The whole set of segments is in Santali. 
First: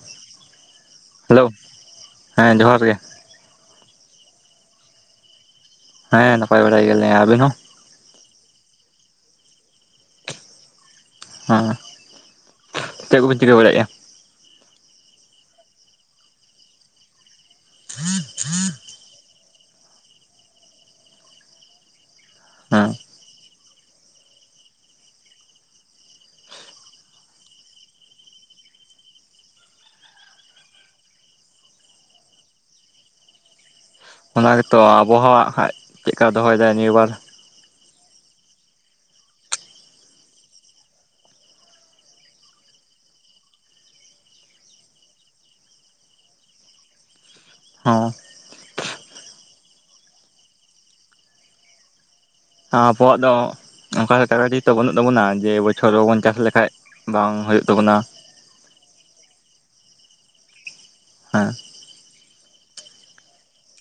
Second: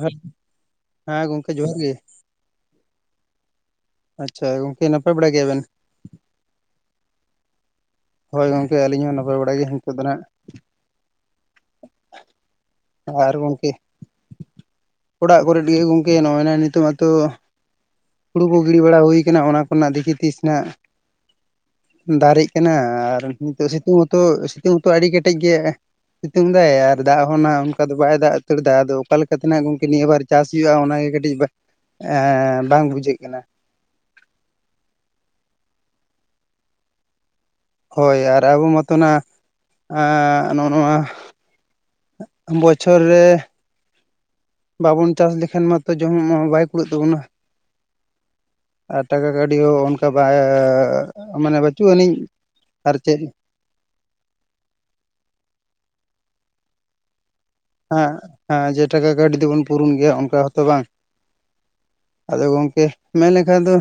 ᱦᱮᱞᱳ ᱦᱮᱸ ᱦᱮᱞᱳ ᱜᱚᱝᱠᱮ ᱡᱚᱦᱟᱨ ᱜᱮ। ᱦᱮᱸ ᱡᱚᱦᱟᱨ ᱜᱮ। ᱟᱪᱪᱷᱟ ᱜᱚᱝᱠᱮ ᱱᱟᱯᱟᱭ ᱵᱟᱲᱟ ᱜᱮᱭᱟᱵᱮᱱ? ᱦᱮᱸ ᱱᱟᱯᱟᱭ ᱵᱟᱲᱟ ᱜᱮᱭᱟᱞᱮ ᱟᱵᱤᱱ ᱦᱚᱸ ᱦᱳᱭ ᱜᱚᱝᱠᱮ ᱟᱹᱞᱤᱧ ᱦᱚᱸ ᱱᱟᱯᱟᱭ ᱵᱟᱲᱟ ᱜᱮ ᱱᱤᱛᱚᱜ ᱫᱚ ᱱᱟᱜ ᱦᱮᱸ ᱪᱮᱫ ᱟᱨ ᱠᱚᱵᱤᱱ ᱪᱤᱠᱟᱹ ᱜᱚᱝᱠᱮ ᱵᱟᱲᱟᱭᱮᱫᱼᱟ ᱚᱲᱟᱜ ᱠᱚᱨᱮ ᱰᱤᱭᱟᱹ ᱜᱚᱝᱠᱮ ᱱᱚᱜᱼᱚᱭ ᱱᱟᱜ ᱱᱤᱛᱚᱜ ᱢᱟᱛᱚ ᱦᱩᱲᱩ ᱠᱚ ᱜᱤᱰᱤ ᱵᱟᱲᱟ ᱦᱩᱭ ᱠᱟᱱᱟ ᱚᱱᱟ ᱠᱚᱨᱮᱱᱟᱜ ᱫᱮᱠᱷᱤ ᱛᱤᱥ ᱱᱟᱜ ᱫᱟᱨᱮᱜ ᱠᱟᱱᱟ ᱦᱮᱸ ᱟᱨ ᱱᱤᱛᱚᱜ ᱥᱤᱛᱩᱝ ᱦᱚᱸᱛᱚ ᱥᱤᱛᱩᱝ ᱦᱚᱸᱛᱚ ᱟᱹᱰᱤ ᱠᱮᱴᱮᱡ ᱜᱮ, ᱥᱤᱛᱩᱝ ᱫᱟᱭ ᱟᱨ ᱫᱟᱜ ᱦᱚᱸ ᱱᱟᱜ ᱚᱱᱠᱟ ᱫᱚ ᱵᱟᱭ ᱫᱟᱜ ᱩᱛᱟᱹᱨ ᱫᱟ ᱟᱫᱚ ᱚᱠᱟ ᱞᱮᱠᱟᱛᱮ ᱱᱟᱜ ᱜᱚᱢᱠᱮ ᱱᱤᱭᱟᱹ ᱵᱟᱨ ᱪᱟᱥ ᱦᱩᱭᱩᱜᱼᱟ ᱚᱱᱟᱜᱮ ᱠᱟᱹᱴᱤᱡ ᱮᱻ ᱵᱟᱝ ᱵᱩᱡᱷᱟᱹᱜ ᱠᱟᱱᱟ। ᱚᱱᱟ ᱜᱮᱛᱚ ᱟᱵᱚᱦᱟᱣᱟ ᱦᱟᱸᱜ ᱠᱷᱟᱡ ᱪᱮᱫᱠᱟ ᱫᱚᱦᱚᱭ ᱫᱟᱭ ᱱᱤᱭᱟᱹ ᱵᱟᱨ ᱦᱳᱭ ᱟᱨ ᱟᱵᱚ ᱢᱟᱚᱛᱚᱱᱟᱜ ᱮᱸ ᱱᱚᱜᱼᱚᱭ ᱱᱚᱣᱟ ᱵᱚᱪᱷᱚᱨ ᱨᱮ ᱵᱟᱵᱚᱱ ᱪᱟᱥ ᱞᱮᱠᱷᱟᱱ ᱢᱟᱛᱚ ᱡᱚᱢ ᱢᱟ ᱵᱟᱭ ᱠᱩᱲᱟᱹᱜ ᱛᱟᱵᱚᱱᱟ। ᱦᱚᱸ ᱟᱨ ᱴᱟᱠᱟ ᱠᱟᱹᱣᱰᱤ ᱦᱚᱸ ᱚᱱᱠᱟ ᱵᱟᱻ ᱢᱟᱱᱮ ᱵᱟᱹᱪᱩᱜ ᱟᱹᱱᱤᱡ ᱟᱨ ᱟᱵᱚᱣᱟᱜ ᱪᱮᱫ ᱫᱚ ᱚᱱᱠᱟ ᱴᱟᱠᱟ ᱠᱟᱹᱣᱰᱤ ᱛᱚ ᱵᱟᱹᱱᱩᱜ ᱛᱟᱵᱚᱱᱟ ᱡᱮ ᱵᱚᱪᱷᱚᱨ ᱵᱟᱵᱚᱱ ᱪᱟᱥ ᱞᱮᱠᱷᱟᱡ ᱵᱟᱝ ᱦᱩᱭᱩᱜ ᱛᱟᱵᱚᱱᱟ ᱦᱮᱸ ᱦᱮᱸ ᱡᱮ ᱴᱟᱠᱟ ᱠᱟᱹᱣᱰᱤ ᱛᱮᱵᱚᱱ ᱯᱩᱨᱩᱱ ᱜᱮᱭᱟ ᱚᱱᱠᱟ ᱦᱚᱸᱛᱚ ᱵᱟᱝ ᱦᱮᱸ ᱟᱫᱚ ᱜᱚᱝᱠᱮ ᱢᱮᱱ ᱞᱮᱠᱷᱟᱱ ᱫᱚ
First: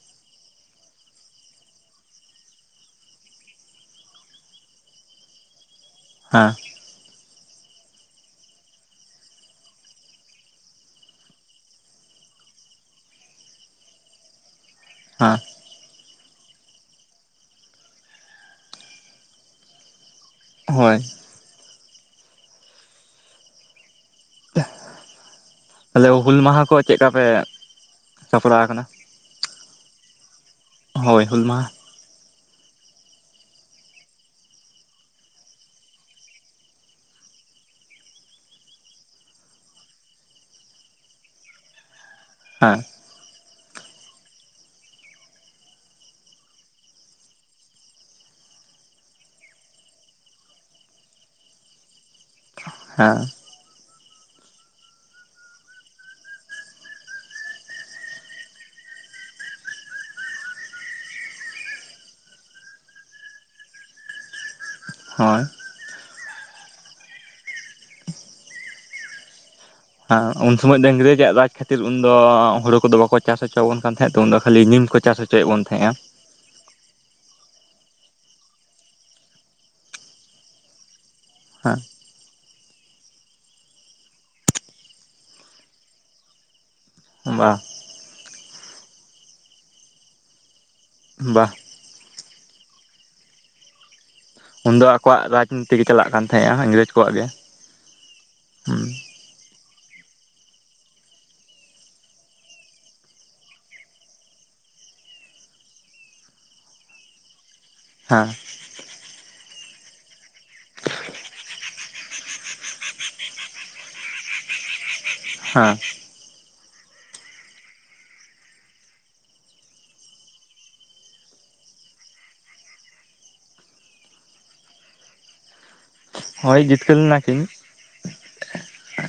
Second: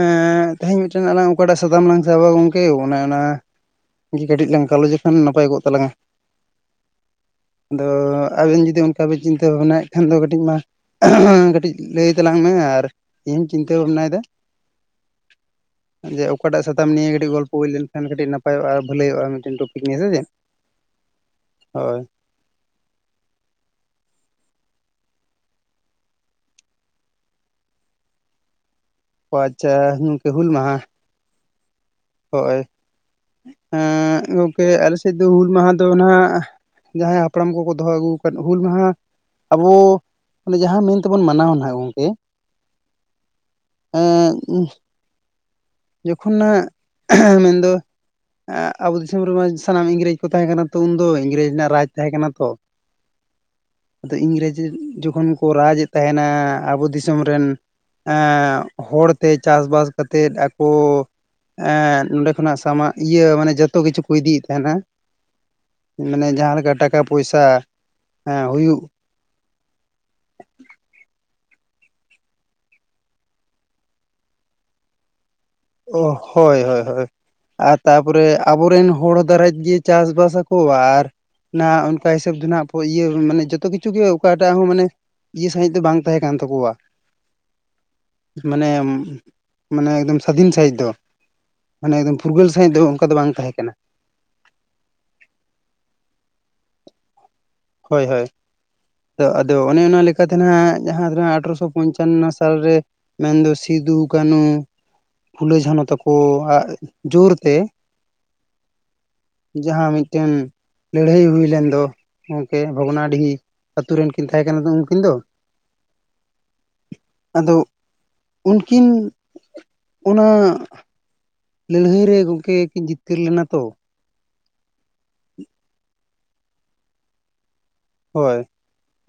ᱮᱸ ᱛᱮᱦᱮᱧ ᱢᱤᱫᱴᱮᱱ ᱟᱞᱟᱝ ᱚᱠᱟᱴᱟᱜ ᱥᱟᱛᱟᱢ ᱞᱟᱝ ᱥᱟᱵᱟ ᱜᱚᱝᱠᱮ ᱚᱱᱮ ᱚᱱᱟ ᱡᱮ ᱠᱟᱹᱴᱤᱡ ᱞᱟᱝ ᱜᱟᱞᱚᱪ ᱞᱮᱠᱷᱟᱱ ᱱᱟᱯᱟᱭ ᱠᱚᱜ ᱛᱟᱞᱟᱝᱼᱟ ᱦᱮᱸ ᱟᱫᱚ ᱟᱵᱤᱱ ᱡᱩᱫᱤ ᱚᱱᱠᱟ ᱵᱤᱱ ᱪᱤᱱᱛᱟᱹ ᱵᱷᱟᱵᱽᱱᱟᱭᱮᱫ ᱠᱷᱟᱱ ᱫᱚ ᱠᱟᱹᱴᱤᱡ ᱢᱟ ᱚ ᱦᱚᱸᱦᱚ ᱠᱟᱹᱴᱤᱡ ᱞᱟᱹᱭ ᱛᱟᱞᱟᱝ ᱢᱮ ᱟᱨ ᱤᱧ ᱪᱤᱱᱛᱟᱹ ᱵᱷᱟᱵᱽᱱᱟᱭᱮᱫᱟ ᱦᱮᱸ ᱡᱮ ᱚᱠᱟᱴᱟᱜ ᱥᱟᱛᱟᱢ ᱱᱤᱭᱮ ᱠᱟᱹᱴᱤᱡ ᱜᱚᱞᱯᱚ ᱦᱩᱭ ᱞᱮᱱᱠᱷᱟᱱ ᱠᱟᱹᱴᱤᱡ ᱱᱟᱯᱟᱭᱚᱜᱼᱟ ᱵᱷᱟᱹᱞᱟᱹᱭ ᱦᱩᱭᱩᱜᱼᱟ ᱢᱤᱫᱴᱮᱱ ᱴᱚᱯᱤᱠ ᱱᱤᱭᱮ ᱥᱮ ᱪᱮᱫ ᱦᱳᱭ ᱦᱳᱭ ᱛᱟᱞᱦᱮ ᱦᱩᱞ ᱢᱟᱦᱟ ᱠᱚ ᱪᱮᱫᱠᱟ ᱯᱮ ᱥᱟᱯᱲᱟᱣ ᱟᱠᱟᱱᱟᱱ? ᱚ ᱟᱪᱪᱷᱟ ᱤᱱᱠᱟᱹ ᱦᱩᱞ ᱢᱟᱦᱟ ᱦᱳᱭ ᱦᱩᱞ ᱢᱟᱦᱟ ᱦᱳᱭ। ᱮᱸᱜ ᱜᱚᱝᱠᱮ ᱟᱞᱮ ᱥᱮᱫ ᱫᱚ ᱦᱩᱞ ᱢᱟᱦᱟ ᱫᱚ ᱱᱟᱦᱟᱜ ᱡᱟᱦᱟᱸᱭ ᱦᱟᱯᱲᱟᱢ ᱠᱚᱠᱚ ᱫᱚᱦᱚ ᱟᱹᱜᱩ ᱟᱠᱟᱫ ᱦᱩᱞ ᱢᱟᱦᱟ ᱟᱵᱚ ᱚᱱᱮ ᱡᱟᱦᱟᱸ ᱢᱮᱱᱛᱮᱵᱚᱱ ᱢᱟᱱᱟᱣᱟ ᱱᱟᱦᱟᱜ ᱜᱚᱝᱠᱮ ᱦᱮᱸ ᱮᱸᱜ ᱡᱚᱠᱷᱚᱱᱟᱜ ᱦᱮᱸ ᱢᱮᱱᱫᱚ ᱮᱸᱜ ᱟᱵᱚ ᱫᱤᱥᱚᱢ ᱨᱮᱢᱟ ᱥᱟᱱᱟᱢ ᱤᱝᱨᱮᱡᱽ ᱠᱚ ᱛᱟᱦᱮᱸ ᱠᱟᱱᱟ ᱛᱚ ᱩᱱᱫᱚ ᱤᱝᱨᱮᱡᱽ ᱨᱮᱱᱟᱜ ᱨᱟᱡᱽ ᱛᱟᱦᱮᱸ ᱠᱟᱱᱟ ᱛᱚ ᱦᱮᱸ ᱟᱫᱚ ᱤᱝᱨᱮᱡ ᱡᱚᱠᱷᱚᱱ ᱠᱚ ᱨᱟᱡᱽᱮᱫ ᱛᱟᱦᱮᱱᱟ ᱟᱵᱚ ᱫᱤᱥᱚᱢ ᱨᱮᱱ ᱮᱸᱜ ᱦᱚᱲᱛᱮ ᱪᱟᱥᱵᱟᱥ ᱠᱟᱛᱮᱫ ᱟᱠᱚ ᱮᱸᱜ ᱱᱚᱰᱮ ᱠᱷᱚᱱᱟᱜ ᱥᱟᱢᱟᱜ ᱤᱭᱟᱹ ᱢᱟᱱᱮ ᱡᱚᱛᱚ ᱠᱤᱪᱷᱩ ᱠᱚ ᱤᱫᱤᱭᱮᱫ ᱛᱟᱦᱮᱱᱟ ᱦᱳᱭ ᱢᱟᱱᱮ ᱡᱟᱦᱟᱸ ᱞᱮᱠᱟ ᱴᱟᱠᱟ ᱯᱚᱭᱥᱟᱸ ᱦᱩᱭᱩᱜ ᱦᱮ ᱩᱱ ᱥᱩᱢᱟᱹᱡ ᱫᱚ ᱤᱝᱨᱮᱡ ᱟᱜ ᱨᱟᱡ ᱠᱷᱟᱹᱛᱤᱨ ᱩᱱ ᱫᱚ ᱦᱳᱲᱳ ᱠᱚᱫᱚ ᱵᱟᱠᱚ ᱪᱟᱥ ᱦᱚᱪᱚᱵᱚᱱ ᱠᱟᱱ ᱛᱟᱦᱮᱸᱫ ᱩᱱ ᱫᱚ ᱠᱷᱟᱹᱞᱤ ᱱᱤᱞ ᱠᱚ ᱪᱟᱥ ᱦᱚᱪᱚᱭᱮᱜ ᱵᱚᱱ ᱛᱟᱦᱮᱸᱜᱼᱟ ᱚ ᱦᱳᱭ ᱦᱳᱭ ᱦᱳᱭ ᱟᱨ ᱛᱟᱯᱚᱨᱮ ᱟᱵᱚᱨᱮᱱ ᱦᱚᱲ ᱫᱟᱨᱟᱭ ᱜᱮ ᱪᱟᱥ ᱵᱟᱥ ᱟᱠᱚ ᱟᱨ ᱚᱱᱟ ᱦᱮᱸ ᱚᱱᱠᱟ ᱦᱤᱥᱟᱹᱵ ᱫᱚ ᱱᱟᱜ ᱤᱭᱟᱹ ᱢᱟᱱᱮ ᱡᱚᱛᱚ ᱠᱤᱪᱷᱩ ᱜᱮ ᱚᱠᱟᱴᱟᱜ ᱦᱚᱸ ᱢᱟᱱᱮ ᱤᱭᱟᱹ ᱥᱟᱺᱦᱤᱡ ᱫᱚ ᱵᱟᱝ ᱛᱟᱦᱮᱸ ᱠᱟᱱ ᱛᱟᱠᱚᱣᱟ ᱵᱟ ᱢᱟᱱᱮ, ᱢᱟᱱᱮ ᱮᱠᱫᱚᱢ ᱥᱟᱫᱷᱤᱱ ᱥᱟᱺᱦᱤᱡ ᱫᱚ ᱵᱟᱜ ᱢᱟᱱᱮ ᱮᱠᱚᱢ ᱯᱷᱩᱨᱜᱟᱹᱞ ᱥᱟᱺᱦᱤᱡ ᱫᱚ ᱚᱝᱠᱟ ᱫᱚ ᱵᱟᱝ ᱛᱟᱦᱮᱸ ᱠᱟᱱᱟ ᱩᱱᱫᱚ ᱟᱠᱚᱣᱟᱜ ᱨᱟᱡᱽᱱᱤᱛᱤ ᱜᱮ ᱪᱟᱞᱟᱜ ᱠᱟᱱ ᱛᱟᱦᱮᱸᱜᱼᱟ ᱤᱝᱨᱮᱡᱽ ᱠᱚᱣᱟᱜ ᱜᱮ ᱦᱳᱭ ᱦᱳᱭ ᱦᱩᱸ ᱛᱚ ᱟᱫᱚ ᱚᱱᱮ ᱚᱱᱟ ᱞᱮᱠᱟᱛᱮ ᱱᱟᱜ ᱡᱟᱦᱟᱸ ᱫᱚᱱᱟᱜ ᱟᱴᱷᱨᱚᱥᱚ ᱯᱚᱧᱪᱟᱱᱚ ᱥᱟᱞᱨᱮ ᱢᱮᱱᱫᱚ ᱥᱤᱫᱩ ᱠᱟᱹᱱᱦᱩ ᱯᱷᱩᱞᱟᱹ ᱡᱷᱟᱱᱚ ᱛᱟᱠᱚᱣᱟᱜ ᱡᱳᱨ ᱛᱮ ᱦᱮᱸ ᱡᱟᱦᱟᱸ ᱢᱤᱫᱴᱮᱱ ᱞᱟᱹᱲᱦᱟᱹᱭ ᱦᱩᱭᱞᱮᱱ ᱫᱚ ᱜᱚᱢᱠᱮ ᱵᱷᱚᱜᱱᱟᱰᱤᱦᱤ ᱟᱛᱩ ᱨᱮᱱ ᱠᱤᱱ ᱛᱟᱦᱮᱸ ᱠᱟᱱᱟ ᱩᱱᱠᱤᱱ ᱫᱚ ᱦᱮᱸ ᱟᱫᱚ, ᱩᱱᱠᱤᱱ, ᱚᱱᱟ ᱞᱟᱹᱲᱦᱟᱹᱭ ᱨᱮ ᱜᱚᱢᱠᱮ ᱠᱤᱱ ᱡᱤᱛᱠᱟᱹᱨ ᱞᱮᱱᱟ ᱛᱚ [unintelligible] ᱦᱳᱭ ᱡᱤᱛᱠᱟᱹᱨ ᱞᱮᱱᱟ ᱠᱤᱱ ᱦᱳᱭ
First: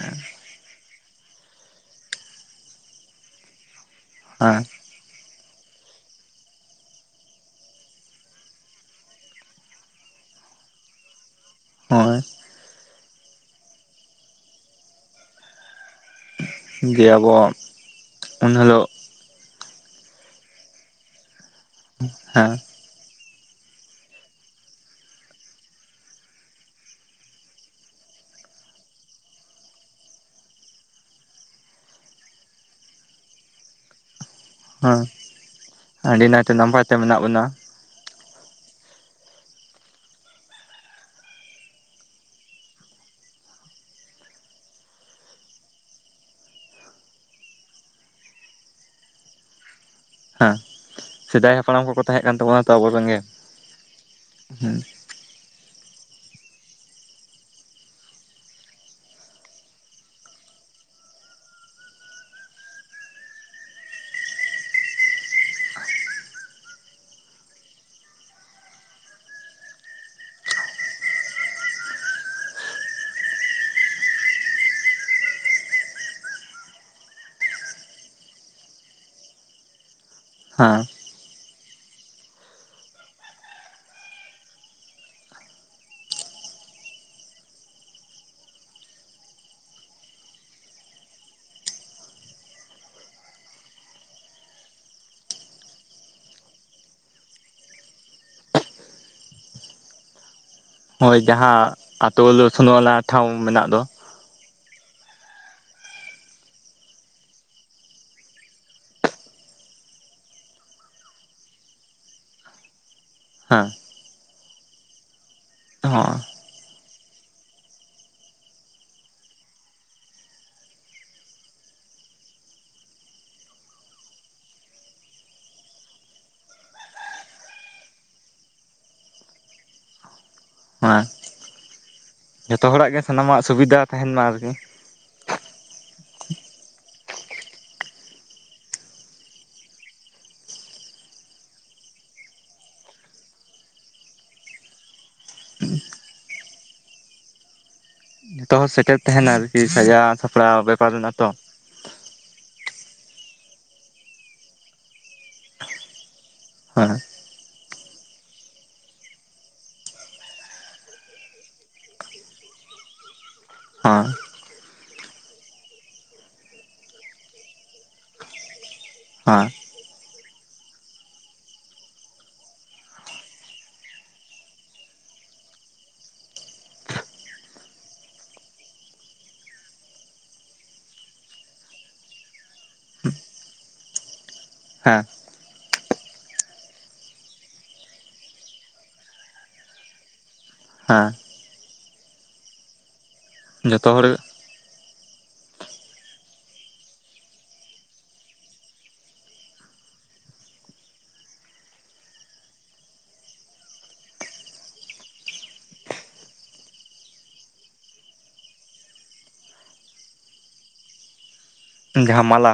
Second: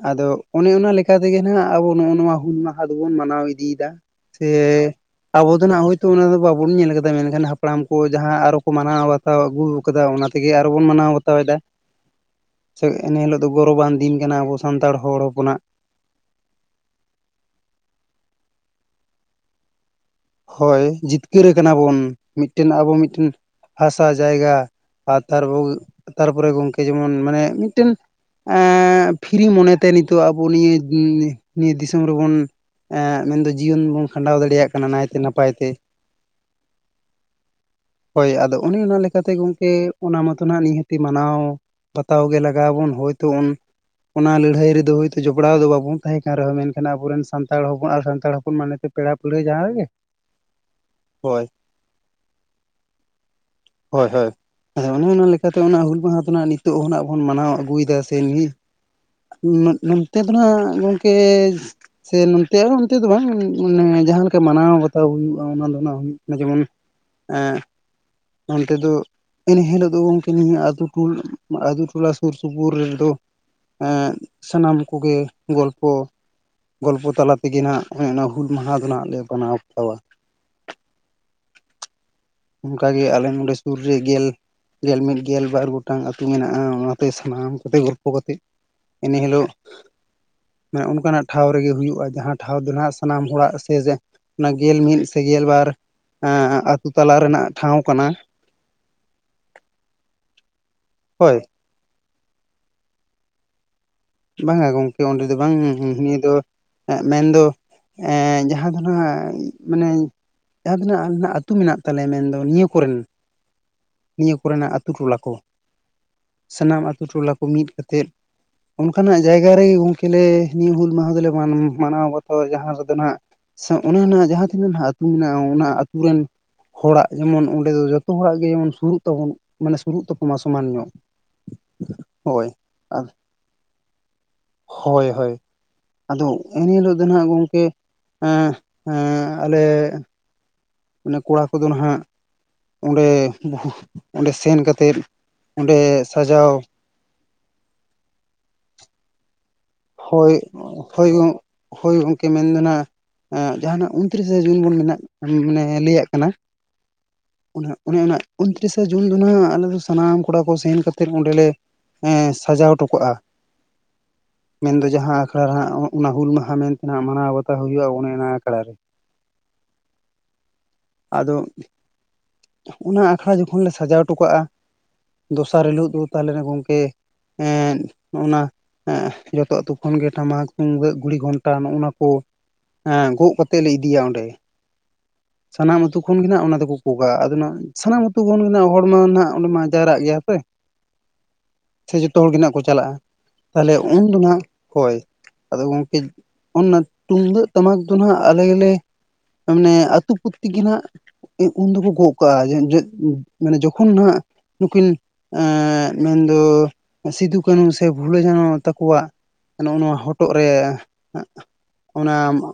ᱟᱫᱚ ᱚᱱᱮ ᱚᱱᱟ ᱞᱮᱠᱟ ᱛᱮᱜᱮ ᱱᱟᱦᱟᱜ ᱟᱵᱚ ᱱᱚᱜᱼᱚ ᱱᱚᱣᱟ ᱦᱩᱞ ᱢᱟᱦᱟ ᱫᱚᱵᱚᱱ ᱢᱟᱱᱟᱣ ᱤᱫᱤᱭᱮᱫᱟ ᱥᱮ ᱦᱮᱸ ᱟᱵᱚ ᱫᱚ ᱱᱟᱜ ᱦᱳᱭᱛᱚ ᱚᱱᱟ ᱫᱚ ᱵᱟᱵᱚᱱ ᱧᱮᱞ ᱠᱟᱫᱟ ᱢᱮᱱᱠᱷᱟᱱ ᱦᱟᱯᱲᱟᱢ ᱠᱚ ᱡᱟᱦᱟᱸ ᱟᱨᱚ ᱠᱚ ᱢᱟᱱᱟᱣᱟ ᱛᱟᱣ ᱟᱹᱜᱩ ᱠᱟᱫᱟ ᱚᱱᱟ ᱛᱮᱜᱮ ᱟᱨᱚ ᱵᱚᱱ ᱢᱟᱱᱟᱣ ᱵᱟᱛᱟᱣᱮᱫᱟ ᱦᱳᱭ ᱥᱮ ᱮᱱ ᱦᱤᱞᱳᱜ ᱫᱚ ᱜᱚᱨᱚᱵᱟᱱ ᱫᱤᱱ ᱠᱟᱱᱟ ᱟᱵᱚ ᱥᱟᱱᱛᱟᱲ ᱦᱚᱲ ᱦᱚᱯᱚᱱᱟᱜ ᱡᱮ ᱟᱵᱚ ᱩᱱ ᱦᱤᱞᱚᱜ ᱦᱳᱭ ᱡᱤᱛᱠᱟᱹᱨ ᱠᱟᱱᱟ ᱵᱚᱱ ᱦᱮᱸ ᱢᱤᱫᱴᱮᱱ ᱟᱵᱚ ᱢᱤᱫᱴᱮᱱ ᱦᱟᱥᱟ ᱡᱟᱭᱜᱟ ᱟᱨ ᱛᱟᱨᱯᱚᱨᱮ ᱜᱚᱝᱠᱮ ᱡᱮᱢᱚᱱ ᱢᱟᱱᱮ ᱢᱤᱫᱴᱮᱱ ᱮᱜᱻ ᱯᱷᱤᱨᱤ ᱢᱚᱱᱮᱛᱮ ᱱᱤᱛᱚᱜ ᱟᱵᱚ ᱱᱤᱭᱟᱹ ᱱᱤᱭᱟᱹ ᱫᱤᱥᱚᱢ ᱨᱮᱵᱚᱱ ᱮᱜᱻ ᱢᱮᱱᱫᱚ ᱡᱤᱭᱚᱱ ᱵᱚᱱ ᱠᱷᱟᱸᱰᱟᱣ ᱫᱟᱲᱮᱭᱟᱜ ᱠᱟᱱᱟ ᱦᱮᱸ ᱱᱟᱭ ᱟᱹᱰᱤ ᱱᱟᱭᱛᱮ ᱱᱟᱯᱟᱭ ᱛᱮ ᱢᱮᱱᱟᱜ ᱵᱚᱱᱟ ᱦᱳᱭ ᱟᱫᱚ ᱚᱱᱮ ᱚᱱᱟ ᱞᱮᱠᱟᱛᱮ ᱜᱚᱝᱠᱮ ᱚᱱᱟ ᱢᱚᱛᱚ ᱦᱟᱸᱜ ᱱᱤᱦᱟᱹᱛᱤ ᱢᱟᱱᱟᱣ ᱵᱟᱛᱟᱣ ᱜᱮ ᱞᱟᱜᱟᱣ ᱟᱵᱚᱱ ᱦᱳᱭᱛᱳ ᱩᱱᱼ ᱚᱱᱟ ᱞᱟᱹᱲᱦᱟᱹᱭ ᱨᱮᱫᱚ ᱦᱳᱭᱛᱳ ᱡᱚᱯᱲᱟᱣ ᱫᱚ ᱵᱟᱵᱚᱱ ᱛᱟᱦᱮᱸ ᱠᱟᱱ ᱨᱮᱦᱚᱸ ᱢᱮᱱᱠᱷᱟᱱ ᱟᱵᱚᱨᱮᱱ ᱥᱟᱱᱛᱟᱲ ᱦᱚᱯᱚᱱ ᱟᱨ ᱥᱟᱱᱛᱟᱲ ᱦᱚᱯᱚᱱ ᱢᱟᱱᱮᱛᱮ ᱯᱮᱲᱟ ᱯᱟᱹᱲᱦᱟᱹ ᱡᱟᱦᱟ ᱜᱮ ᱦᱟᱸ ᱥᱮᱫᱟᱭ ᱦᱟᱯᱲᱟᱢ ᱠᱚᱠᱚ ᱛᱟᱦᱮᱸᱜ ᱠᱟᱱ ᱛᱟᱵᱚᱱᱟ ᱛᱚ ᱟᱵᱚ ᱨᱮᱱ ᱜᱮ ᱪᱤᱠᱟᱛᱮ ᱚᱱᱟ ᱦᱩᱞ ᱢᱟᱦᱟ ᱠᱷᱚᱱᱟᱜ ᱱᱤᱛᱚᱜ ᱦᱚᱱᱟᱜ ᱵᱚᱱ ᱢᱟᱱᱟᱣ ᱟᱹᱜᱩᱭᱫᱟ ᱥᱮ ᱱᱤᱛ ᱱᱚᱱᱛᱮ ᱫᱚ ᱱᱟᱜ ᱜᱚᱢᱠᱮ ᱥᱮ ᱱᱚᱱᱛᱮ ᱦᱚᱸ ᱚᱱᱛᱮ ᱫᱚ ᱵᱟᱝ ᱢᱟᱱᱮ ᱡᱟᱦᱟᱸ ᱞᱮᱠᱟ ᱢᱟᱱᱟᱣ ᱵᱟᱛ ᱟᱹᱣ ᱦᱩᱭᱩᱜᱼᱟ ᱚᱱᱟ ᱫᱚᱱᱟᱝ ᱡᱮᱢᱚᱱ ᱮᱸ ᱚᱱᱛᱮ ᱫᱚ ᱤᱱ ᱦᱤᱞᱳᱜ ᱫᱚ ᱜᱚᱝᱠᱮ ᱱᱤᱭᱟᱹ ᱟᱛᱩ ᱴᱩᱞ ᱟᱛᱩ ᱴᱚᱞᱟ ᱥᱩᱨ ᱥᱩᱯᱩᱨ ᱨᱮᱱᱫᱚ ᱮᱸ ᱥᱟᱱᱟᱢ ᱠᱚᱜᱮ ᱜᱚᱞᱯᱚ᱾ ᱜᱚᱞᱯᱷᱚ ᱛᱟᱞᱟ ᱛᱮᱜᱮ ᱱᱟᱦᱟᱸᱜ ᱦᱮᱸ ᱚᱱᱟ ᱦᱩᱞ ᱢᱟᱦᱟ ᱫᱚ ᱱᱟᱦᱟᱸᱜ ᱞᱮ ᱢᱟᱱᱟᱣ ᱵᱟᱛᱟᱣᱟ᱾ ᱦᱮᱸ ᱚᱱᱠᱟᱜᱮ ᱟᱞᱮ ᱱᱚᱸᱰᱮ ᱥᱩᱨ ᱨᱮ ᱜᱮᱞ ᱜᱮᱞ ᱢᱤᱫ ᱜᱮᱞ ᱵᱟᱨ ᱜᱚᱴᱟᱝ ᱟᱹᱛᱩ ᱢᱮᱱᱟᱜᱼᱟ, ᱚᱱᱟᱛᱮ ᱥᱟᱱᱟᱢ ᱠᱚᱛᱮ ᱜᱚᱞᱯᱷᱚ ᱠᱟᱛᱮᱫ ᱮᱱᱮ ᱦᱤᱞᱳᱜ ᱢᱟᱱᱮ ᱚᱱᱠᱟᱱᱟᱜ ᱴᱷᱟᱶ ᱨᱮᱜᱮ ᱦᱩᱭᱩᱜᱼᱟ ᱡᱟᱦᱟᱸ ᱴᱷᱟᱶ ᱫᱚ ᱱᱟᱦᱟᱸᱜ ᱥᱟᱱᱟᱢ ᱚᱲᱟᱜ ᱥᱮ ᱡᱮᱸ ᱚᱱᱟ ᱜᱮᱞ ᱢᱤᱫ ᱥᱮ ᱜᱮᱞ ᱵᱟᱨ ᱮᱸ ᱟᱹᱛᱩ ᱛᱟᱞᱟ ᱨᱮᱱᱟᱜ ᱴᱷᱟᱶ ᱠᱟᱱᱟ᱾ ᱦᱳᱭ ᱡᱟᱦᱟᱸ ᱟᱹᱛᱩ ᱞᱩᱥᱩᱱ ᱣᱟᱞᱟ ᱴᱷᱟᱶ ᱢᱮᱱᱟᱜ ᱫᱚ ᱵᱟᱝᱟ ᱜᱚᱢᱠᱮ ᱚᱸᱰᱮ ᱫᱚ ᱵᱟᱝ ᱱᱤᱭᱟᱹ ᱫᱚ ᱮᱸ ᱢᱮᱱᱫᱚ ᱮᱸ ᱡᱟᱦᱟᱸ ᱫᱷᱚ ᱱᱟᱦᱟᱸᱜ ᱢᱟᱱᱮ ᱡᱟᱦᱟᱸ ᱛᱤᱱᱟᱹᱜ ᱟᱞᱮᱱᱦᱟᱸᱜ ᱟᱹᱛᱩ ᱢᱮᱱᱟᱜ ᱛᱟᱞᱮ ᱢᱮᱱᱫᱚ ᱱᱤᱭᱟᱹ ᱠᱚᱨᱮᱱ ᱦᱮᱸ ᱱᱤᱭᱟᱹ ᱠᱚᱨᱮᱱᱟᱜ ᱟᱹᱛᱩ ᱴᱚᱞᱟ ᱠᱚ ᱚᱸᱦᱚᱸ [unintelligible] ᱥᱟᱱᱟᱢ ᱟᱹᱛᱩ ᱴᱚᱞᱟ ᱠᱚ ᱢᱤᱫ ᱠᱟᱛᱮᱫ ᱚᱱᱠᱟᱱᱟᱜ ᱡᱟᱭᱜᱟ ᱨᱮᱜᱮ ᱜᱚᱝᱠᱮ ᱞᱮ ᱱᱤᱭᱟᱹ ᱦᱩᱞ ᱢᱟᱦᱟ ᱫᱚᱞᱮ ᱢᱟᱱᱟᱣ ᱵᱟᱛᱟᱣᱟ ᱡᱟᱦᱟᱸ ᱨᱮᱫᱚ ᱱᱟᱦᱟᱸᱜ? ᱥᱮᱸ ᱚᱱᱮ ᱚᱱᱟ ᱡᱟᱦᱟᱸ ᱛᱤᱱᱟᱹᱜ ᱱᱟᱦᱟᱸᱜ ᱟᱹᱛᱩ ᱢᱮᱱᱟᱜᱼᱟ ᱚᱱᱟ ᱟᱹᱛᱩ ᱨᱮᱱ ᱦᱚᱲᱟᱜ ᱡᱮᱢᱚᱱ ᱚᱸᱰᱮ ᱫᱚ ᱡᱚᱛᱚ ᱦᱚᱲᱟᱜ ᱜᱮ ᱮᱢᱚᱱ ᱥᱩᱨᱩᱜ ᱛᱟᱵᱚᱱ ᱢᱟᱱᱮ ᱥᱩᱨᱩᱜ ᱛᱟᱠᱚ ᱢᱟ ᱥᱚᱢᱟᱱ ᱧᱚᱜ ᱦᱮᱸ ᱦᱳᱭ ᱡᱚᱛᱚ ᱦᱚᱲᱟᱜ ᱜᱮ ᱟᱨ ᱥᱟᱱᱟᱢᱟᱜ ᱥᱩᱵᱤᱫᱷᱟ ᱢᱟ ᱟᱨᱠᱤ ᱦᱳᱭ ᱦᱳᱭ ᱟᱫᱚ ᱩᱱᱦᱤᱞᱳᱜ ᱫᱚ ᱱᱟᱦᱟᱸᱜ ᱜᱚᱝᱠᱮ ᱮᱸᱦ ᱮᱸ ᱟᱞᱮ ᱢᱟᱱᱮ ᱠᱚᱲᱟ ᱠᱚᱫᱚ ᱱᱟᱦᱟᱸᱜ ᱚᱸᱰᱮ ᱚᱸᱰᱮ ᱥᱮᱱ ᱠᱟᱛᱮᱫ ᱚᱸᱰᱮ ᱥᱟᱡᱟᱣ ᱡᱚᱛᱚ ᱦᱚᱲ ᱥᱮᱴᱮᱨ ᱛᱟᱦᱮᱱᱟ ᱟᱨᱠᱤ ᱥᱟᱡᱟᱣ ᱦᱳᱭ ᱥᱟᱯᱲᱟᱣ ᱵᱮᱯᱟᱨ ᱦᱳᱭ ᱢᱮᱱᱟᱜᱼᱟ ᱛᱚ᱾ ᱦᱳᱭ ᱜᱚᱢᱠᱮ ᱢᱮᱱ ᱫᱚ ᱱᱟᱦᱟᱸᱜ ᱡᱟᱦᱟᱸᱱᱟᱜ ᱩᱱᱛᱨᱤ ᱥᱮ ᱡᱩᱱ ᱵᱚᱱ ᱢᱮᱱᱟᱜ ᱠᱟᱱ ᱢᱟᱱᱮ ᱞᱟᱹᱭᱟᱜ ᱠᱟᱱᱟ᱾ ᱦᱳᱭ [inaudible] ᱚᱱᱟᱦᱟᱸᱜ ᱚᱱᱟ ᱩᱱᱛᱨᱤᱥᱮ ᱡᱩᱱ ᱫᱚ ᱱᱟᱦᱟᱸᱜ ᱟᱞᱮ ᱫᱚ ᱥᱟᱱᱟᱢ ᱠᱚᱲᱟ ᱠᱚ ᱥᱮᱱ ᱠᱟᱛᱮᱫ ᱚᱸᱰᱮ ᱞᱮ ᱮᱸ ᱥᱟᱡᱟᱣ ᱴᱚᱠᱟᱜᱼᱟ᱾ ᱦᱟᱸ [unintelligible] ᱢᱮᱱᱫᱚ ᱡᱟᱦᱟᱸ ᱟᱠᱷᱲᱟ ᱨᱮ ᱦᱟᱸᱜ ᱚᱱᱟ ᱦᱩᱞ ᱢᱟᱦᱟ ᱢᱮᱱᱛᱮᱱᱟᱜ ᱢᱟᱱᱟᱣ ᱵᱟᱛᱟᱣ ᱦᱩᱭᱩᱜᱼᱟ ᱚᱱᱮ ᱚᱱᱟ ᱟᱠᱷᱲᱟ ᱨᱮ ᱟᱸᱭ [unintelligible] ᱟᱫᱚ ᱚᱱᱟ ᱟᱠᱷᱲᱟ ᱡᱚᱠᱷᱚᱱ ᱞᱮ ᱥᱟᱡᱟᱣ ᱴᱚᱠᱟᱜᱼᱟ᱾ ᱫᱚᱥᱟᱨ ᱦᱤᱞᱳᱜ ᱫᱚ ᱛᱟᱞᱮᱱ ᱜᱚᱝᱠᱮ ᱮᱸ ᱱᱚᱭᱱᱟ ᱮᱸ ᱡᱚᱛᱚ ᱟᱹᱛᱩ ᱠᱷᱚᱱ ᱜᱮ ᱴᱟᱢᱟᱠ ᱛᱩᱢᱫᱟᱹᱜ ᱜᱩᱲᱤ ᱜᱷᱚᱱᱴᱟ ᱱᱚᱜᱼᱚᱭ ᱱᱟ ᱠᱚ ᱮᱸ ᱜᱚᱜ ᱠᱟᱛᱮ ᱞᱮ ᱤᱫᱤᱭᱟ ᱚᱸᱰᱮ ᱦᱮᱸ [unintelligible] ᱥᱟᱱᱟᱢ ᱟᱹᱛᱩ ᱠᱷᱚᱱ ᱜᱮ ᱱᱟᱦᱟᱸᱜ ᱚᱱᱟ ᱫᱚᱠᱚ ᱜᱚᱜᱟ ᱟᱫᱚ ᱚᱱᱟ ᱥᱟᱱᱟᱢ ᱟᱹᱛᱩ ᱠᱷᱚᱱ ᱜᱮ ᱱᱦᱟᱸᱜ ᱦᱚᱲᱢᱟ ᱱᱦᱟᱸᱜ ᱚᱸᱰᱮ ᱢᱟ ᱡᱟᱣᱨᱟᱜ ᱜᱮᱭᱟ ᱥᱮ ᱦᱮᱸ ᱥᱮ ᱡᱚᱛᱚ ᱦᱚᱲ ᱜᱮ ᱱᱟᱦᱟᱸᱜ ᱠᱚ ᱪᱟᱞᱟᱜᱼᱟ ᱛᱟᱦᱞᱮ ᱡᱚᱛᱚ ᱦᱚᱲ ᱦᱳᱭ ᱟᱫᱚ ᱜᱚᱝᱠᱮ ᱚᱱᱟ ᱛᱩᱢᱫᱟᱹᱜ ᱴᱟᱢᱟᱠ ᱫᱚ ᱱᱟᱦᱟᱸᱜ ᱟᱞᱮ ᱜᱮᱞᱮ ᱢᱟᱱᱮ ᱟᱹᱛᱩ ᱯᱩᱛ ᱛᱤ ᱜᱮ ᱱᱷᱟᱜ ᱩᱱ ᱫᱚᱠᱚ ᱜᱚᱜ ᱠᱟᱜᱼᱟ ᱡᱚ, ᱢᱟᱱᱮ ᱡᱚᱠᱷᱚᱱ ᱱᱷᱟᱜ ᱱᱩᱠᱤᱱ ᱮᱸᱜ, ᱢᱮᱱᱫᱚ ᱥᱤᱫᱩ ᱠᱟᱹᱱᱦᱩ ᱥᱮ ᱵᱷᱩᱞᱚ ᱡᱷᱟᱱᱚ ᱛᱟᱠᱚᱣᱟᱜ, ᱱᱚᱜ ᱱᱚᱣᱟ ᱦᱚᱴᱚᱜ ᱨᱮ ᱦᱟᱸᱜ ᱚᱱᱟ ᱡᱟᱦᱟᱸ ᱢᱟᱞᱟ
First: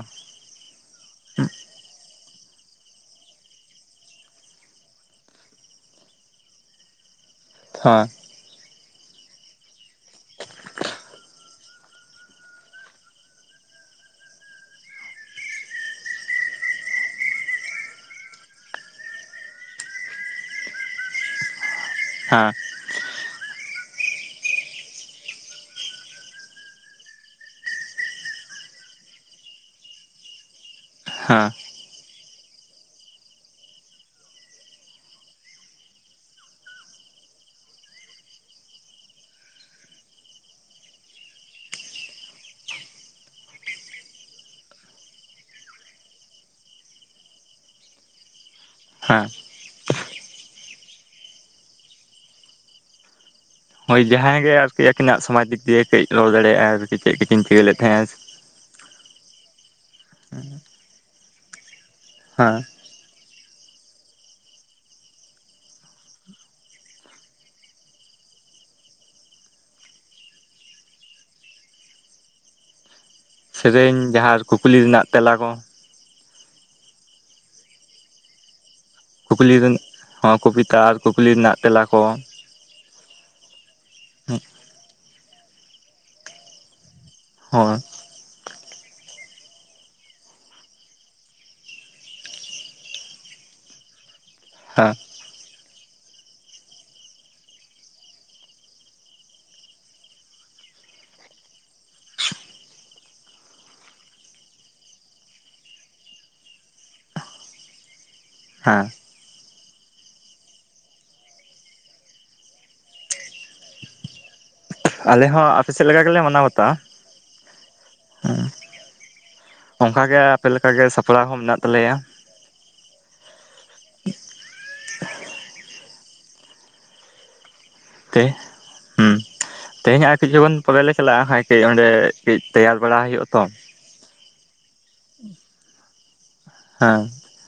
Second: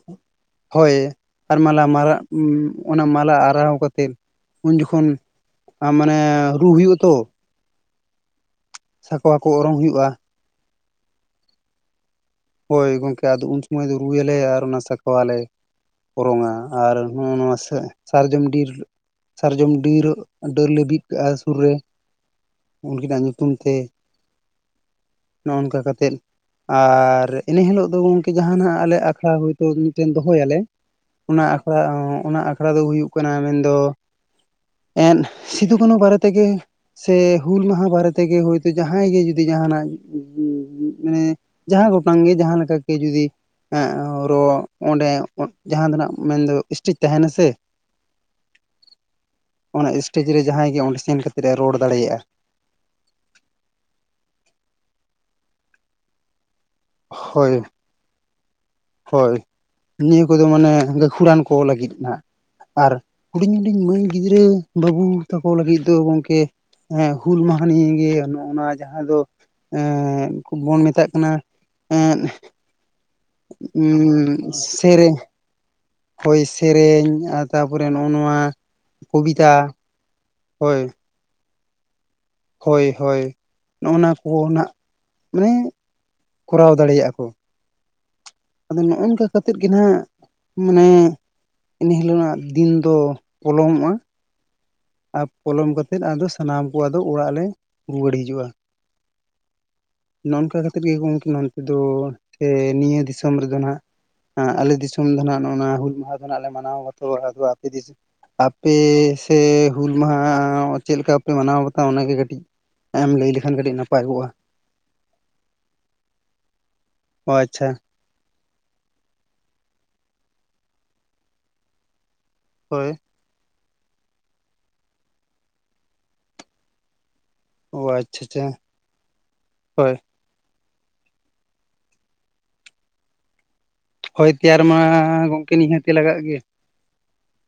ᱦᱚᱭ ᱟᱨ ᱢᱟᱞᱟ ᱢᱟᱨᱟᱜ ᱚᱱᱟ ᱢᱟᱞᱟ ᱟᱨᱟᱣ ᱠᱟᱛᱮᱱ ᱩᱱ ᱡᱚᱠᱷᱚᱱ ᱢᱟᱱᱮ ᱨᱩ ᱦᱩᱭᱩᱜ ᱟᱛᱚ, ᱦᱟᱸ ᱾ ᱥᱟᱠᱣᱟ ᱠᱚ ᱚᱨᱚᱝ ᱦᱩᱭᱩᱜᱼᱟ ᱾ ᱦᱚᱭ ᱜᱚᱝᱠᱮ ᱟᱫᱚ ᱩᱱ ᱥᱩᱢᱚᱭ ᱫᱚ ᱨᱩᱭᱟᱞᱮ ᱟᱨ ᱚᱱᱟ ᱥᱟᱠᱣᱟᱞᱮ ᱚᱨᱚᱝᱟ ᱟᱨ ᱱᱚᱜᱼᱱᱚᱣᱟ ᱥᱮ ᱥᱟᱨᱡᱚᱢ ᱰᱤᱨ ᱥᱟᱨᱡᱚᱢ ᱰᱤᱨ, ᱰᱟᱹᱨ ᱞᱮ ᱵᱤᱫ ᱠᱟᱜᱼᱟ ᱥᱩᱨ ᱨᱮ ᱦᱟᱸ ᱾ ᱩᱱᱠᱤᱱᱟᱜ ᱧᱩᱛᱩᱢ ᱛᱮ ᱱᱚᱜ ᱱᱚᱝᱠᱟ ᱠᱟᱛᱮᱫ ᱟᱨ ᱤᱱᱟᱹ ᱦᱤᱞᱚᱜ ᱫᱚ ᱜᱚᱝᱠᱮ ᱡᱟᱦᱟᱸ ᱱᱷᱟᱜ ᱟᱞᱮ ᱟᱠᱷᱲᱟ ᱦᱚᱭᱛᱚ ᱢᱤᱫᱴᱮᱱ ᱫᱚᱦᱚᱭᱟᱞᱮ ᱚᱱᱟ ᱦᱮᱸ ᱟᱠᱷᱲᱟ ᱚᱱᱟ ᱟᱠᱷᱲᱟ ᱫᱚ ᱦᱩᱭᱩᱜ ᱠᱟᱱᱟ ᱢᱮᱱ ᱫᱚ ᱮᱸᱫ ᱥᱤᱫᱩ ᱠᱟᱱᱩ ᱵᱟᱨᱮ ᱛᱮᱜᱮ ᱥᱮ ᱦᱩᱞ ᱢᱟᱦᱟ ᱵᱟᱨᱮ ᱛᱮᱜᱮ ᱦᱚᱭᱛᱚ ᱡᱟᱦᱟᱸᱭ ᱜᱮ ᱡᱩᱫᱤ ᱡᱟᱦᱟᱸᱱᱟᱜ ᱢᱟᱱᱮ ᱡᱟᱦᱟᱸ ᱜᱚᱴᱟᱝ ᱜᱮ ᱡᱟᱦᱟᱸ ᱞᱮᱠᱟ ᱜᱮ ᱡᱩᱫᱤ ᱮᱸᱜ ᱚ ᱨᱚ ᱚᱸᱰᱮ ᱡᱟᱦᱟᱸ ᱫᱚ ᱱᱟᱜ ᱢᱮᱱᱫᱚ ᱤᱥᱴᱮᱡ ᱛᱟᱦᱮᱸᱱᱟ ᱥᱮ ᱦᱮᱸ ᱚᱱᱟ ᱤᱥᱴᱮᱡ ᱨᱮ ᱡᱟᱦᱟᱸᱭ ᱜᱮ ᱚᱸᱰᱮ ᱥᱮᱱ ᱠᱟᱛᱮᱫ ᱮ ᱨᱚᱲ ᱫᱟᱲᱮᱭᱟᱜᱼᱟ ᱾ ᱦᱚᱭ ᱡᱟᱦᱟᱸᱭ ᱜᱮ ᱟᱨᱠᱤ ᱟᱹᱠᱤᱱᱟᱜ ᱥᱚᱢᱟᱡᱽ ᱤᱫᱤ ᱠᱟᱹᱡ ᱨᱚᱲ ᱫᱟᱲᱮᱭᱟᱜᱼᱟ ᱟᱨᱠᱤ ᱪᱮᱫ ᱠᱚᱠᱤᱱ ᱪᱤᱠᱟᱹ ᱞᱮᱫ ᱛᱟᱦᱮᱸᱜᱼᱟ ᱾ ᱦᱚᱭ ᱱᱤᱭᱟᱹ ᱠᱚᱫᱚ ᱢᱟᱱᱮ ᱜᱟᱹᱠᱷᱩᱲᱟᱱ ᱠᱚ ᱞᱟᱹᱜᱤᱫ ᱱᱷᱟᱜ ᱦᱮᱸ ᱟᱨ ᱦᱩᱰᱤᱧ ᱦᱩᱰᱤᱧ ᱢᱟᱹᱭ ᱜᱤᱫᱽᱨᱟᱹ ᱵᱟᱹᱵᱩ ᱛᱟᱠᱚ ᱞᱟᱹᱜᱤᱫ ᱫᱚ ᱜᱚᱝᱠᱮ ᱮᱸ ᱦᱩᱞ ᱢᱟᱦᱟ ᱱᱤᱭᱮ ᱜᱮ ᱱᱚᱜ ᱱᱚᱣᱟ ᱡᱟᱦᱟᱸ ᱫᱚ ᱮ ᱵᱚᱱ ᱢᱮᱛᱟᱜ ᱠᱟᱱᱟ ᱮᱸᱫ ᱾ ᱥᱮᱨᱮᱧ ᱡᱟᱦᱟᱸ ᱠᱩᱠᱞᱤ ᱨᱮᱱᱟᱜ ᱛᱮᱞᱟ ᱠᱚ ᱦᱚᱭ ᱥᱮᱨᱮᱧ ᱟᱨ ᱛᱟᱨᱯᱚᱨᱮ ᱱᱚᱜ ᱱᱚᱣᱟ ᱠᱚᱵᱤᱛᱟ ᱠᱩᱠᱞᱤ ᱾ ᱨᱮᱱᱟᱜ ᱦᱚᱸ ᱠᱚᱵᱤᱛᱟ ᱟᱨ ᱠᱩᱠᱞᱤ ᱨᱮᱱᱟᱜ ᱛᱮᱞᱟ ᱠᱚ ᱾ ᱦᱚᱭ ᱦᱚᱭ ᱱᱚᱜᱱᱟ ᱠᱚ ᱱᱷᱟᱜ ᱢᱟᱱᱮ ᱠᱚᱨᱟᱣ ᱫᱟᱲᱮᱭᱟᱜ ᱟᱠᱚ ᱾ ᱦᱚᱭ ᱾ ᱟᱫᱚ ᱱᱚᱜ ᱚᱝᱠᱟ ᱠᱟᱛᱮᱫ ᱜᱮ ᱱᱷᱟᱜ ᱢᱟᱱᱮ ᱤᱱᱟᱹ ᱦᱤᱞᱚᱱᱟᱜ ᱫᱤᱱ ᱫᱚ ᱯᱚᱞᱚᱢᱚᱜᱼᱟ ᱾ ᱦᱟ ᱾ ᱟᱨ ᱯᱚᱞᱚᱢ ᱠᱟᱛᱮᱫ ᱟᱫᱚ ᱥᱟᱱᱟᱢ ᱠᱚ ᱟᱫᱚ ᱚᱲᱟᱜ ᱞᱮ ᱨᱩᱣᱟᱹᱲ ᱦᱤᱡᱩᱜᱼᱟ ᱾ ᱱᱚᱜ ᱚᱝᱠᱟ ᱠᱟᱛᱮᱫ ᱜᱮ ᱜᱚᱝᱠᱮ ᱱᱚᱱᱛᱮ ᱫᱚ ᱥᱮ ᱱᱤᱭᱟᱹ ᱫᱤᱥᱚᱢ ᱨᱮᱫᱚ ᱱᱟᱜ ᱟᱞᱮ ᱫᱤᱥᱚᱢ ᱫᱚ ᱱᱟᱜ ᱱᱚᱣᱟ ᱦᱩᱞ ᱢᱟᱦᱟ ᱫᱚ ᱱᱟᱜ ᱞᱮ ᱢᱟᱱᱟᱣ ᱵᱟᱛᱟᱣᱟ ᱟᱫᱚ ᱟᱯᱮ ᱫᱤᱥᱚᱢ ᱟᱯᱮ ᱦᱮᱸ ᱥᱮ ᱦᱩᱞ ᱢᱟᱦᱟ ᱪᱮᱫ ᱞᱮᱠᱟ ᱯᱮ ᱢᱟᱱᱟᱣ ᱵᱟᱛᱟᱣᱟ ᱚᱱᱟᱜᱮ ᱠᱟᱹᱴᱤᱡ ᱮᱢ ᱞᱟᱹᱭ ᱞᱮᱠᱷᱟᱱ ᱠᱟᱹᱴᱤᱡ ᱱᱟᱯᱟᱭ ᱠᱚᱜᱼᱟ ᱾ ᱟᱞᱮ ᱦᱚᱸ ᱟᱯᱮᱥᱮᱫ ᱞᱮᱠᱟ ᱜᱮᱞᱮ ᱢᱟᱱᱟᱣ ᱵᱟᱛᱟᱣᱟ ᱾ ᱚ ᱟᱪᱪᱷᱟ ᱾ ᱦᱩ, ᱚᱝᱠᱟ ᱜᱮ ᱟᱯᱮ ᱞᱮᱠᱟ ᱜᱮ ᱥᱟᱯᱲᱟᱣ ᱦᱚᱸ ᱢᱮᱱᱟᱜ ᱛᱟᱞᱮᱭᱟ ᱾ ᱦᱚᱭ ᱾ ᱚ ᱟᱪᱪᱷᱟ ᱛᱮ ᱟᱪᱪᱷᱟ ᱦᱩᱸ ᱦᱳᱭ ᱛᱮᱦᱮᱸᱧᱟᱜ [unintelligible] ᱡᱩᱣᱟ. ᱱ ᱯᱚᱨᱮ ᱞᱮ ᱪᱟᱞᱟᱜᱼᱟ ᱦᱟᱜ ᱠᱟᱹᱡ ᱚᱸᱰᱮ ᱠᱟᱹᱡ ᱛᱮᱭᱟᱨ ᱵᱟᱲᱟ ᱦᱩᱭᱩᱜᱼᱟ ᱛᱚ ᱾ ᱦᱚᱭ ᱛᱮᱭᱟᱨ ᱢᱟ ᱜᱚᱝᱠᱮ ᱱᱤᱦᱟᱹᱛᱤ ᱞᱟᱜᱟᱜ ᱜᱮᱭᱟ ᱾ ᱦᱟᱸ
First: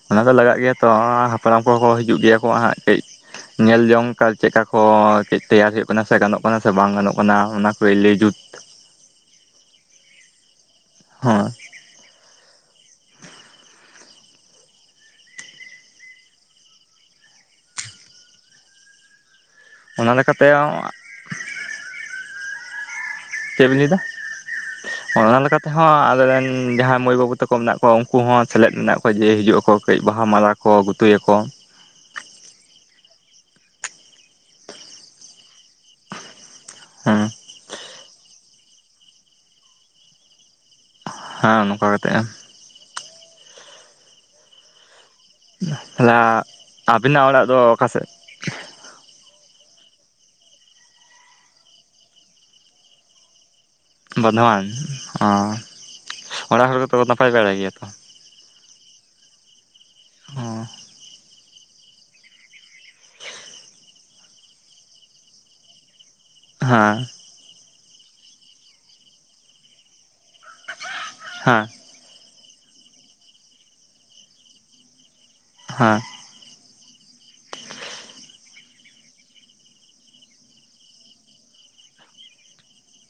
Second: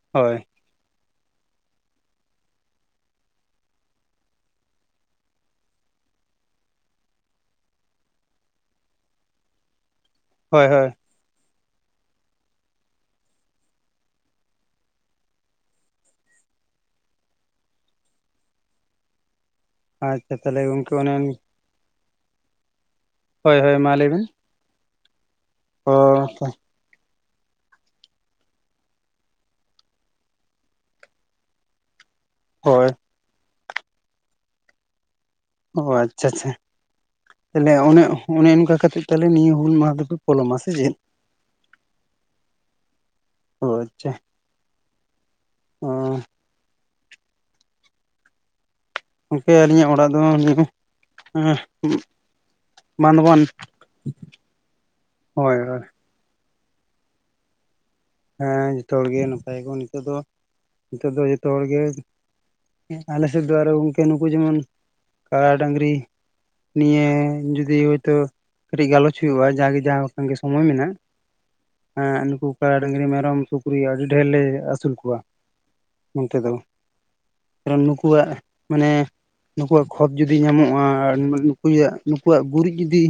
ᱚᱱᱟ ᱫᱚ ᱞᱟᱜᱟᱜ ᱜᱮᱭᱟ ᱛᱚ ᱦᱟᱯᱲᱟᱢ ᱠᱚᱦᱚᱸ ᱠᱚ ᱦᱤᱡᱩᱜ ᱜᱮᱭᱟ ᱠᱚ ᱦᱟᱸᱜ ᱠᱟᱹᱡ ᱧᱮᱞ ᱡᱚᱝ ᱠᱟ ᱪᱮᱠᱟ ᱠᱚ ᱛᱮᱭᱟᱨ ᱦᱩᱭᱩᱜ ᱠᱟᱱᱟ ᱥᱮ ᱜᱟᱱᱚᱜ ᱠᱟᱱᱟ ᱥᱮ ᱵᱟᱝ ᱜᱟᱱᱚᱜ ᱠᱟᱱᱟ ᱚᱱᱟ ᱠᱚᱭ ᱞᱟᱹᱭ ᱡᱩᱛ ᱦᱳᱭ ᱦᱳᱭ ᱦᱚᱸ ᱚᱱᱟ ᱟᱪᱪᱷᱟ ᱞᱮᱠᱟᱛᱮ ᱛᱟᱦᱚᱞᱮ ᱜᱚᱝᱠᱮ ᱚᱱᱮ ᱦᱳᱭ ᱪᱮᱫ ᱦᱳᱭ ᱵᱤᱱ ᱢᱟ ᱞᱟᱹᱭᱮᱫᱟ ᱞᱟᱹᱭ ᱵᱮᱱ ᱦᱚᱭ ᱚᱱᱟ ᱛᱮᱦᱚᱸ ᱚ ᱟᱞᱮᱨᱮᱱ ᱡᱟᱦᱟᱸᱭ ᱢᱟᱹᱭ ᱵᱟᱹᱵᱩ ᱛᱟᱠᱚ ᱢᱮᱱᱟᱜ ᱠᱚᱣᱟ ᱩᱱᱠᱩ ᱦᱚᱸ ᱥᱮᱞᱮᱫ ᱢᱮᱱᱟᱜ ᱠᱚᱣᱟ ᱡᱮ ᱦᱤᱡᱩᱜ ᱟᱠᱚ ᱠᱟᱹᱡ ᱵᱟᱦᱟ ᱢᱟᱞᱟ ᱠᱚ ᱜᱩᱛᱩᱭᱟ ᱠᱚ ᱦᱚᱭ ᱚ ᱟᱪᱪᱷᱟ ᱟᱪᱪᱷᱟ ᱦᱮᱸ ᱛᱟᱦᱚᱞᱮ ᱚᱱᱮ ᱚᱱᱮ ᱚᱱᱠᱟ ᱠᱟᱛᱮᱫ ᱛᱟᱦᱞᱮ ᱱᱤᱭᱟᱹ ᱦᱩᱞ ᱢᱟᱦᱟ ᱫᱚᱯᱮ ᱯᱚᱞᱚᱢᱟ ᱥᱮ ᱪᱮᱫ ᱦᱟᱸ ᱱᱚᱝᱠᱟ ᱠᱟᱛᱮᱜ ᱚ ᱟᱪᱷᱟ ᱦᱮᱞᱟ ᱟᱵᱤᱱᱟᱜ ᱚᱲᱟᱜ ᱫᱚ ᱚᱠᱟ ᱥᱮᱫ ᱜᱚᱝᱠᱮ ᱟᱹᱞᱤᱧᱟᱜ ᱚᱲᱟᱜ ᱫᱚ ᱱᱤᱭᱟᱹ ᱟᱸ ᱵᱟᱸᱫᱷᱣᱟᱱ ᱵᱟᱫᱷᱣᱟᱱ ᱚ ᱦᱳᱭ ᱦᱳᱭ ᱚᱱᱟᱲ ᱦᱚᱲ ᱫᱚᱯᱮ ᱱᱟᱯᱟᱭ ᱵᱟᱲᱟ ᱜᱮᱭᱟ ᱛᱚ ᱦᱮᱸ ᱡᱚᱛᱚ ᱦᱚᱲᱜᱮ ᱱᱟᱯᱟᱭᱜᱚ ᱱᱤᱛᱚᱜ ᱫᱚ ᱚ ᱱᱤᱛᱚᱜ ᱫᱚ ᱡᱚᱛᱚ ᱦᱚᱲᱜᱮ ᱟᱞᱮ ᱥᱮᱫ ᱫᱚ ᱟᱨᱚ ᱜᱚᱝᱠᱮ ᱱᱩᱠᱩ ᱡᱮᱢᱚᱱ ᱠᱟᱲᱟ ᱰᱟᱝᱨᱤ ᱦᱮᱸ ᱱᱤᱭᱟᱹ ᱡᱩᱫᱤ ᱦᱳᱭᱛᱚ ᱠᱟᱹᱴᱤᱡ ᱜᱟᱞᱚᱪ ᱦᱩᱭᱩᱜᱼᱟ ᱡᱟᱜᱮ ᱡᱟᱦᱟᱸ ᱥᱟᱜᱮ ᱥᱚᱢᱚᱭ ᱢᱮᱱᱟᱜᱼᱟ ᱦᱮᱸ ᱟᱸ ᱱᱩᱠᱩ ᱠᱟ ᱰᱟᱹᱝᱨᱤ ᱢᱮᱨᱚᱢ ᱥᱩᱠᱨᱤ ᱟᱹᱰᱤ ᱰᱷᱮᱨ ᱞᱮ ᱟᱹᱥᱩᱞ ᱠᱚᱣᱟ ᱦᱟᱸ ᱱᱚᱱᱛᱮ ᱫᱚ ᱵᱚᱨᱚᱢ ᱱᱩᱠᱩᱣᱟᱜ ᱢᱟᱱᱮ ᱱᱩᱠᱩᱣᱟᱜ ᱠᱷᱚᱛ ᱡᱩᱫᱤ ᱧᱟᱢᱚᱜᱼᱟ ᱟᱨ ᱱᱩᱠᱩᱭᱟᱜ ᱱᱩᱠᱩᱣᱟᱜ ᱜᱩᱨᱤᱡ ᱡᱩᱫᱤ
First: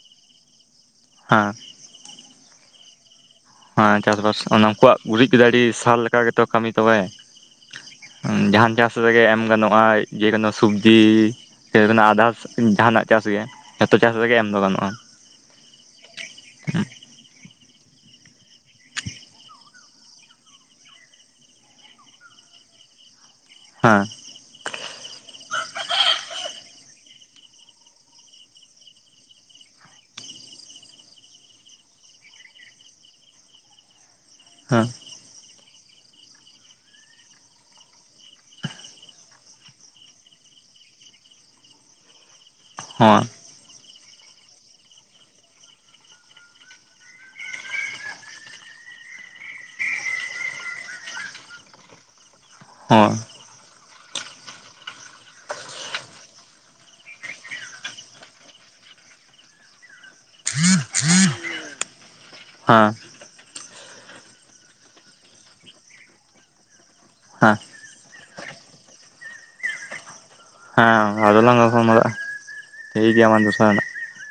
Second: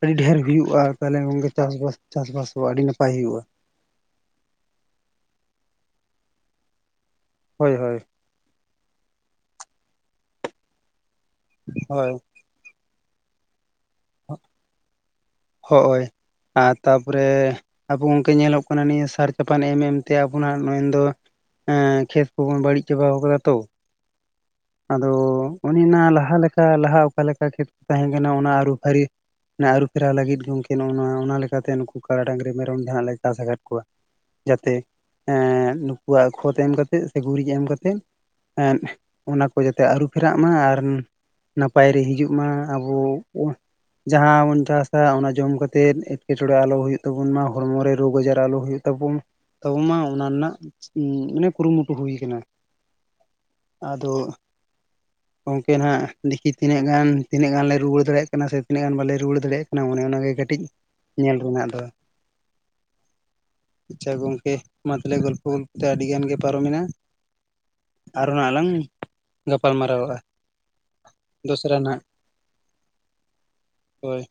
ᱟᱹᱰᱤ ᱰᱷᱮᱨ ᱦᱩᱭᱩᱜᱼᱟ ᱛᱟᱦᱚᱞᱮ ᱜᱚᱝᱠᱮ ᱦᱮᱸ ᱪᱟᱥᱵᱟᱥ ᱪᱟᱥᱵᱟᱥ ᱫᱚᱸ ᱟᱹᱰᱤ ᱱᱟᱯᱟᱭ ᱦᱩᱭᱩᱜᱼᱟ ᱦᱟᱭ ᱪᱟᱥ ᱵᱟᱥ ᱚᱱᱟ ᱩᱱᱠᱩᱣᱟᱜ ᱜᱩᱨᱤᱡ ᱠᱮᱫᱟ ᱟᱹᱰᱤ ᱥᱟᱞ ᱞᱮᱠᱟ ᱜᱮᱛᱚ ᱠᱟᱹᱢᱤ ᱛᱚᱵᱮ ᱦᱚᱭ ᱦᱚᱭ ᱡᱟᱦᱟᱱ ᱪᱟᱥ ᱨᱮᱜᱮ ᱮᱢ ᱜᱟᱱᱚᱜᱼᱟ ᱡᱮ ᱠᱳᱱᱳ ᱥᱩᱵᱡᱤ ᱦᱳᱭ [unintelligible] ᱡᱟᱦᱟᱱᱟᱜ ᱪᱟᱥ ᱜᱮ ᱡᱚᱛᱚ ᱪᱟᱥ ᱨᱮᱜᱮ ᱮᱢ ᱫᱚ ᱜᱟᱱᱚᱜᱼᱟ ᱦᱚᱜ ᱚᱭ ᱟᱨ ᱛᱟ ᱯᱚᱨᱮ ᱟᱵᱚ ᱜᱚᱝᱠᱮ ᱧᱮᱞᱚᱜ ᱠᱟᱱᱟ ᱱᱤᱭᱟᱹ ᱥᱟᱨ ᱠᱟᱯᱟᱱ ᱮᱢ ᱮᱢᱛᱮ ᱟᱵᱚ ᱱᱚᱜ ᱢᱮᱱᱫᱚ ᱮᱸ ᱠᱷᱮᱛ ᱠᱚᱵᱚᱱ ᱵᱟᱹᱲᱤᱡ ᱪᱟᱵᱟᱣ ᱟᱠᱟᱫᱟ ᱛᱚ ᱦᱮᱸ ᱟᱫᱚ ᱚᱱᱮ ᱱᱟ ᱞᱟᱦᱟ ᱞᱮᱠᱟ ᱞᱟᱦᱟ ᱚᱠᱟᱞᱮᱠᱟ ᱠᱷᱮᱛ ᱠᱚ ᱛᱟᱦᱮᱸ ᱠᱟᱱᱟ ᱚᱱᱟ ᱟᱹᱨᱩ ᱯᱷᱟᱹᱨᱤ ᱱᱟ ᱟᱹᱨᱩ ᱯᱷᱮᱨᱟᱣ ᱞᱟᱹᱜᱤᱫ ᱜᱚᱝᱠᱮ ᱱᱚᱜ ᱱᱚᱣᱟ ᱚᱱᱟ ᱞᱮᱠᱟᱛᱮ ᱱᱩᱠᱩ ᱠᱟᱲᱟ ᱰᱟᱝᱨᱤ ᱢᱮᱨᱚᱢ ᱡᱟᱸᱦᱟ ᱞᱮ ᱪᱟᱥ ᱟᱠᱟᱫ ᱠᱚᱣᱟ ᱡᱟᱛᱮ ᱦᱮᱸ ᱮᱸᱫ ᱱᱩᱠᱩᱣᱟᱜ ᱠᱷᱚᱛ ᱮᱢ ᱠᱟᱛᱮᱜ ᱥᱮ ᱜᱩᱨᱤᱡ ᱮᱢ ᱠᱟᱛᱮ ᱮᱸᱫ ᱚᱱᱟ ᱠᱚ ᱡᱚᱛᱮ ᱟᱹᱨᱩ ᱯᱷᱮᱨᱟᱜ ᱢᱟ ᱟᱨ ᱱᱟᱯᱟᱭ ᱨᱮ ᱦᱤᱡᱩᱜ ᱢᱟ ᱟᱵᱚ ᱦᱚᱸ ᱵᱚ ᱡᱟᱦᱟᱸ ᱵᱚᱱ ᱪᱟᱥᱟ ᱚᱱᱟ ᱡᱚᱢ ᱠᱟᱛᱮᱫ ᱮᱴᱠᱮᱴᱚᱬᱮ ᱟᱞᱚ ᱦᱩᱭᱩᱜ ᱛᱟᱵᱚᱱ ᱢᱟ ᱦᱚᱲᱢᱚ ᱨᱮ ᱨᱚ ᱵᱟᱡᱟᱨ ᱟᱞᱚ ᱦᱩᱭᱩᱜ ᱛᱟᱵᱚᱱ ᱛᱟᱵᱚ ᱢᱟ ᱚᱱᱟ ᱱᱟᱜ ᱤᱱᱟᱹ ᱠᱩᱨᱩᱢᱩᱴᱩ ᱦᱩᱭᱠᱟᱱᱟ ᱦᱚᱸ ᱟᱫᱚ ᱜᱚᱝᱠᱮ ᱱᱟᱜ ᱫᱮᱠᱤ ᱛᱤᱱᱟᱹᱜ ᱜᱟᱱ ᱛᱤᱱᱟᱹᱜ ᱜᱟᱱ ᱱᱷᱟᱜ ᱞᱮ ᱨᱩᱣᱟᱹᱲ ᱫᱟᱲᱮᱭᱟᱜ ᱠᱟᱱᱟ ᱥᱮ ᱛᱤᱱᱟᱹᱜ ᱜᱟᱱ ᱵᱟᱞᱮ ᱨᱩᱣᱟᱹᱲ ᱫᱟᱲᱮᱭᱟᱜ ᱠᱟᱱᱟ ᱚᱱᱮ ᱚᱱᱟ ᱜᱮ ᱠᱟᱹᱴᱤᱡ ᱧᱮᱞ ᱨᱮᱱᱟᱜ ᱫᱚ ᱦᱟᱸ ᱟᱪᱷᱟ ᱜᱚᱝᱠᱮ ᱢᱟ ᱛᱟᱦᱞᱮ ᱜᱚᱞᱯᱷᱚ ᱜᱚᱞᱯᱷᱚ ᱛᱮ ᱟᱹᱰᱤ ᱜᱟᱱ ᱜᱮ ᱯᱟᱨᱚᱢᱮᱱᱟ ᱦᱮᱸ ᱟᱨᱚ ᱦᱟᱱᱟᱜ ᱞᱟᱝ ᱜᱟᱯᱟᱞ ᱢᱟᱨᱟᱣ ᱼ ᱟ᱾ ᱦᱟᱸ ᱟᱫᱚᱞᱟᱝ ᱜᱟᱯᱟᱞ ᱢᱟᱨᱟᱜ ᱼ ᱟ᱾ ᱴᱷᱤᱠ ᱜᱮᱭᱟ ᱢᱟ ᱫᱩ ᱦᱳᱭ